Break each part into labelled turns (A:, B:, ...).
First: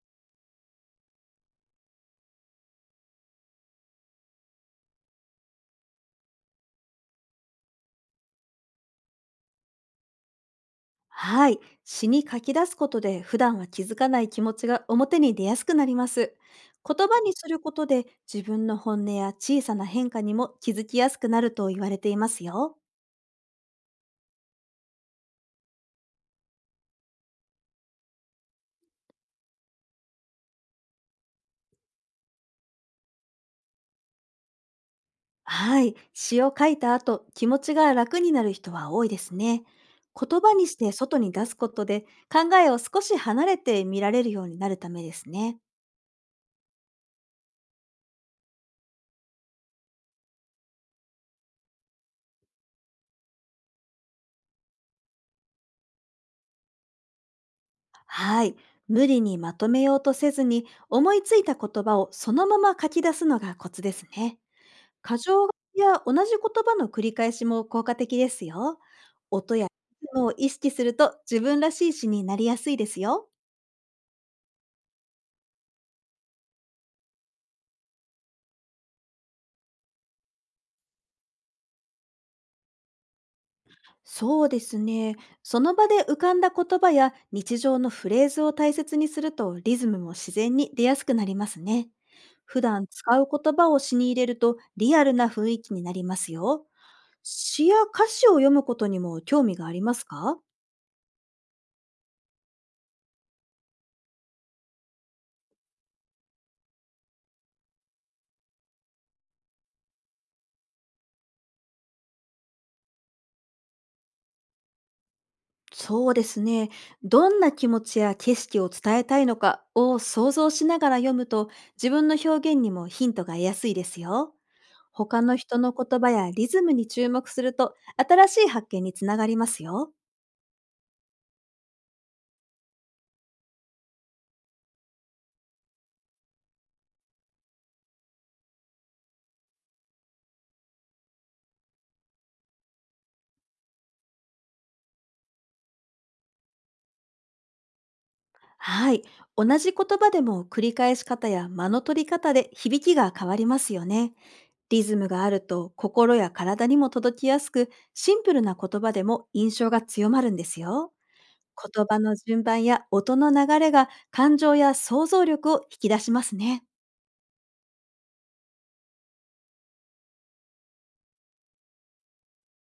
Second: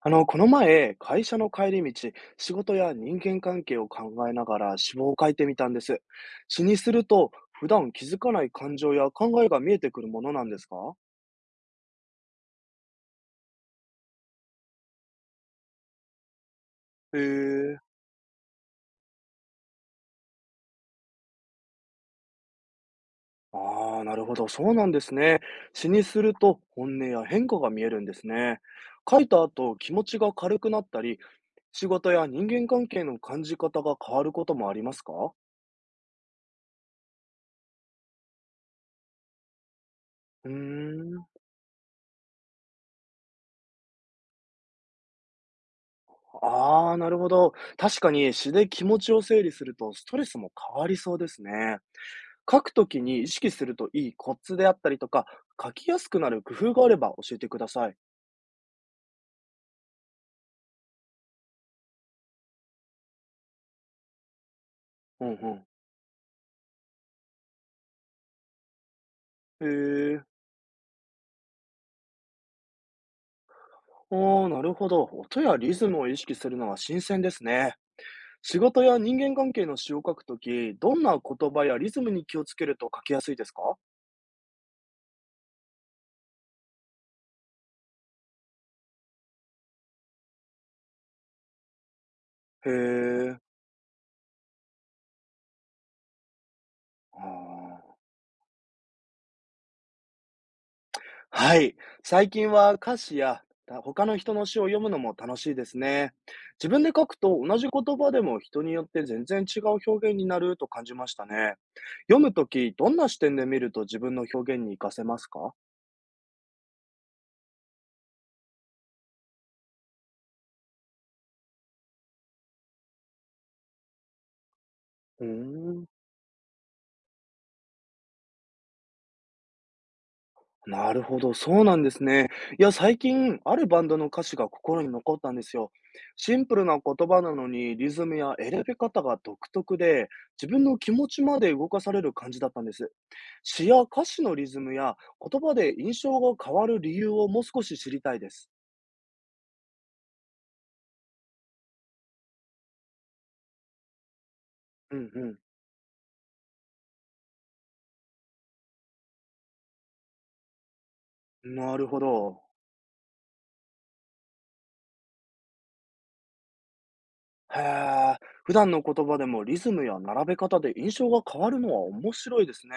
A: この前、会社の帰り道、仕事や人間関係を考えながら詩を書いてみたんです。詩にすると、普段気づかない感情や考えが見えてくるものなんですか？
B: はい。詩に書き出すことで、普段は気づかない気持ちが表に出やすくなります。言葉にするこ
A: へえ。
B: とで、自分の本音や小さな変化にも気づきやすくなると言われていますよ。
A: ああ、なるほど。そうなんですね。詩にすると、本音や変化が見えるんですね。書いた後、気持ちが軽くなったり、仕事や人間関係の感じ方が変わることもありますか？
B: はい。詩を書いた後、気持ちが楽になる人は多いですね。言
A: う
B: 葉にして外
A: ーん。
B: に出すことで、考えを少し離れて見られるようになるためですね。
A: ああ、なるほど。確かに詩で気持ちを整理するとストレスも変わりそうですね。書くときに意識するといいコツであったりとか、書きやすくなる工夫があれば教えてください。
B: はい。無理にまとめようとせずに、思いついた言葉をそのまま書き出すのがコツですね。箇
A: う
B: 条書
A: ん
B: きや同じ言葉の繰り返しも効果的ですよ。音
A: う
B: やリ
A: ん。へ
B: ズムを
A: え。
B: 意識すると、自分らしい詩になりやすいですよ。
A: ああ、なるほど。音やリズムを意識するのは新鮮ですね。仕事や人間関係の詩を書くとき、どんな言葉やリズムに気をつけると書きやすいですか？
B: そうですね。その場で浮かんだ言葉や日常のフレーズを大切にすると、リズムも自然に出やすくなりますね。普
A: へ
B: 段使う
A: え。
B: 言葉を詩に入れると、リアルな雰囲気になりますよ。詩や
A: ああ。
B: 歌詞を読むことにも興味がありますか？
A: はい。最近は歌詞や他の人の詩を読むのも楽しいですね。自分で書くと同じ言葉でも人によって全然違う表現になると感じましたね。読むとき、どんな視点で見ると自分の表現に活かせますか？
B: そうですね。どんな気持ちや景色を伝えたいのかを想像しながら読むと、自分の表現にもヒントが得やすいですよ。他
A: うー
B: の人の
A: ん、
B: 言葉やリズムに注目すると、新しい発見につながりますよ。
A: なるほど、そうなんですね。いや、最近、あるバンドの歌詞が心に残ったんですよ。シンプルな言葉なのに、リズムや選び方が独特で、自分の気持ちまで動かされる感じだったんです。詩や歌詞のリズムや言葉で印象が変わる理由をもう少し知りたいです。
B: はい。同じ言葉でも、繰り返し方や間の取り方で響きが変わりますよね。リズ
A: う
B: ムがあ
A: ん
B: ると心や体にも届きやすく、シンプルな言葉でも印象が強まるんですよ。
A: うん。な
B: 言
A: る
B: 葉
A: ほ
B: の順
A: ど。
B: 番や音の流れが、感情や想像力を引き出しますね。
A: へえ。普段の言葉でもリズムや並べ方で印象が変わるのは面白いですね。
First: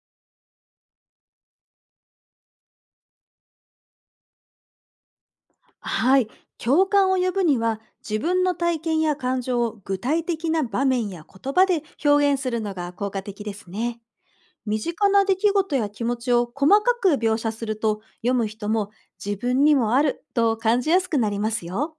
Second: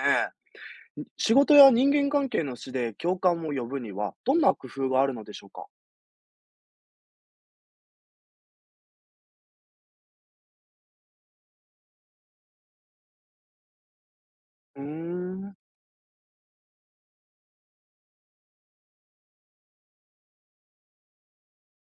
A: 仕事や人間関係の詩で共感を呼ぶにはどんな工夫があるのでしょうか？
B: はい。共感を呼ぶには、自分の体験や感情を具体的な場面や言葉で表現するのが効果的ですね。身
A: うー
B: 近な出来
A: ん。
B: 事や気持ちを細かく描写すると、読む人も自分にもあると感じやすくなりますよ。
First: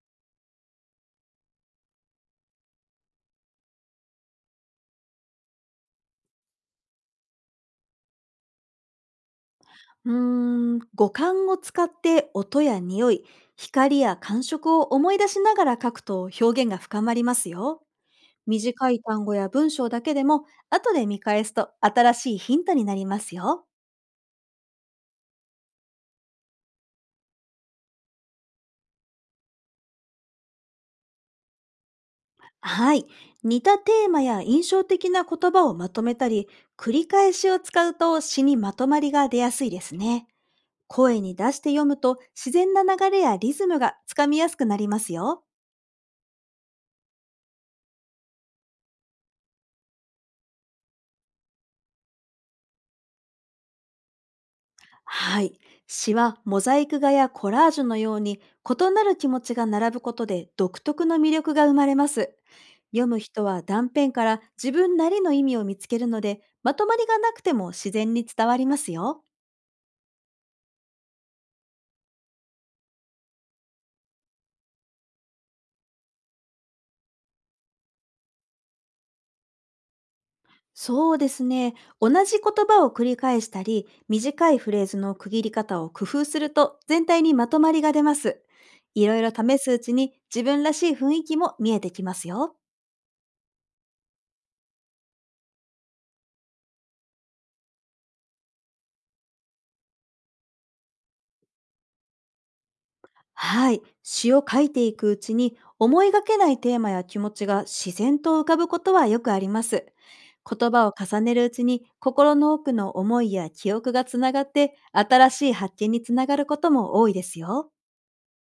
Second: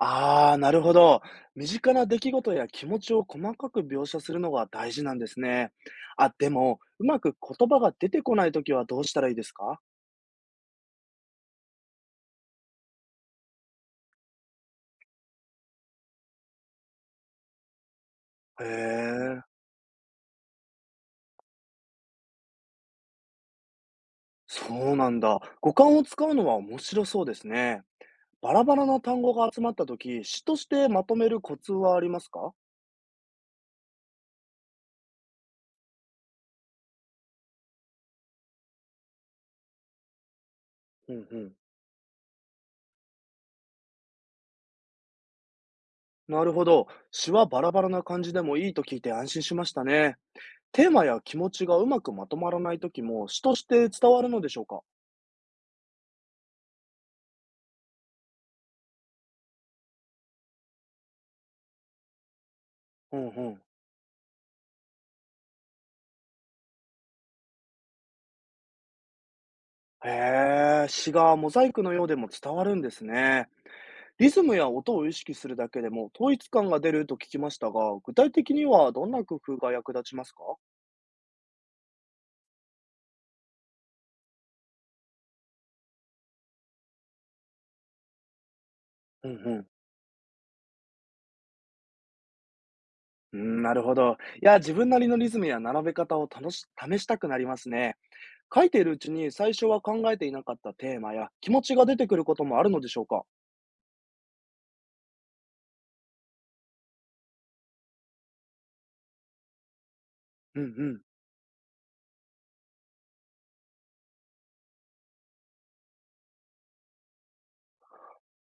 A: ああ、なるほど。身近な出来事や気持ちを細かく描写するのが大事なんですね。あ、でも、うまく言葉が出てこないときはどうしたらいいですか？
B: うーん、五感を使って音や匂い、光や感触を思い出しながら書くと、表現が深まりますよ。
A: へ
B: 短い単語
A: え、
B: や文章だけでも、後で見返すと新しいヒントになりますよ。
A: そうなんだ。五感を使うのは面白そうですね。バラバラな単語が集まったとき、詩としてまとめるコツはありますか？
B: はい。似たテーマや印象的な言葉をまとめたり、繰り返しを使うと、詩にまとまりが出やすいですね。
A: う
B: 声
A: ん
B: に
A: う
B: 出
A: ん。
B: して読むと、自然な流れやリズムがつかみやすくなりますよ。
A: なるほど。詩はバラバラな感じでもいいと聞いて安心しましたね。テーマや気持ちがうまくまとまらないときも詩として伝わるのでしょうか？
B: はい。詩はモザイク画やコラージュのように、異なる気持ちが並ぶことで独特の魅力が生まれます。読
A: う
B: む
A: んう
B: 人は
A: ん。
B: 断片から自分なりの意味を見つけるので、まとまりがなくても自然に伝わりますよ。
A: へえ、詩がモザイクのようでも伝わるんですね。リズムや音を意識するだけでも統一感が出ると聞きましたが、具体的にはどんな工夫が役立ちますか？
B: そうですね。同じ言葉を繰り返したり、短いフレーズの区切り方を工夫すると、全体にまとまりが出ます。いろい
A: う
B: ろ
A: んう
B: 試
A: ん。
B: すうちに、自分らしい雰囲気も見えてきますよ。
A: うーん、なるほど。いや、自分なりのリズムや並べ方を楽し試したくなりますね。書いているうちに最初は考えていなかったテーマや気持ちが出てくることもあるのでしょうか？
B: はい。詩を書いていくうちに、思いがけないテーマや気持ちが自然と浮かぶことはよくあります。
A: うんう
B: 言葉を
A: ん。
B: 重ねるうちに、心の奥の思いや記憶がつながって、新しい発見につながることも多いですよ。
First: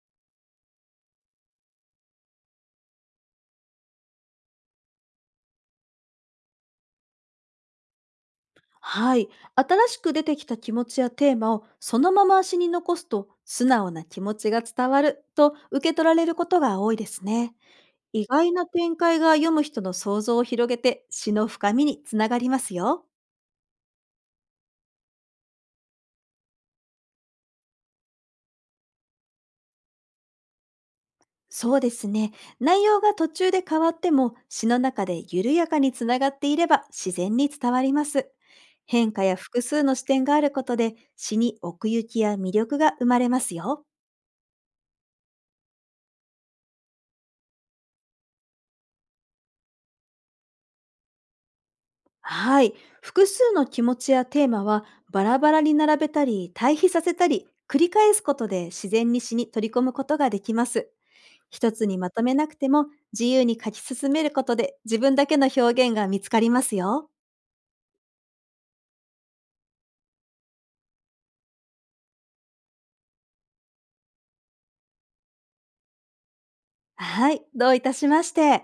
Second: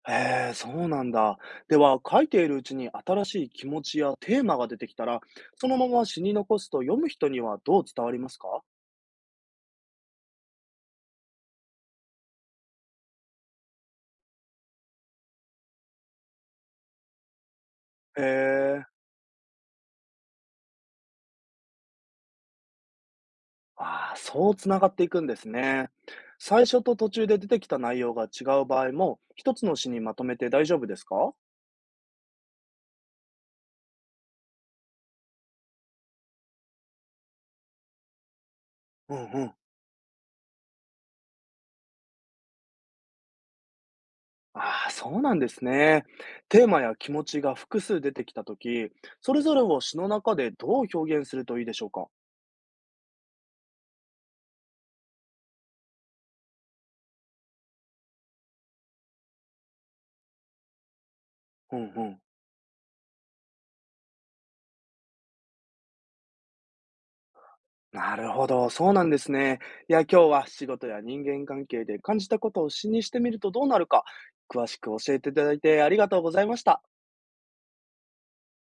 A: へえ、そうなんだ。では、書いているうちに新しい気持ちやテーマが出てきたら、そのまま詩に残すと読む人にはどう伝わりますか？
B: はい。新しく出てきた気持ちやテーマをそのまま詩に残すと、素直な気持ちが伝わると受け取られることが多いですね。
A: へ
B: 意外な
A: え、
B: 展開が読む人の想像を広げて、詩の深みにつながりますよ。
A: ああ、そうつながっていくんですね。最初と途中で出てきた内容が違う場合も、一つの詩にまとめて大丈夫ですか？
B: そうですね。内容が途中で変わっても、詩の中で緩やかにつながっていれば自然に伝わります。変
A: う
B: 化
A: ん
B: や
A: うん。
B: 複数の視点があることで、詩に奥行きや魅力が生まれますよ。
A: ああ、そうなんですね。テーマや気持ちが複数出てきたとき、それぞれを詩の中でどう表現するといいでしょうか？
B: はい。複数の気持ちやテーマは、バラバラに並べたり、対比させたり、繰り返すことで、自然に詩に取り込むことができます。一
A: う
B: つ
A: ん
B: に
A: う
B: まと
A: ん。
B: めなくても、自由に書き進めることで、自分だけの表現が見つかりますよ。
A: なるほど、そうなんですね。いや、今日は仕事や人間関係で感じたことを詩にしてみるとどうなるか、詳しく教えていただいてありがとうございました。
B: はい。どういたしまして。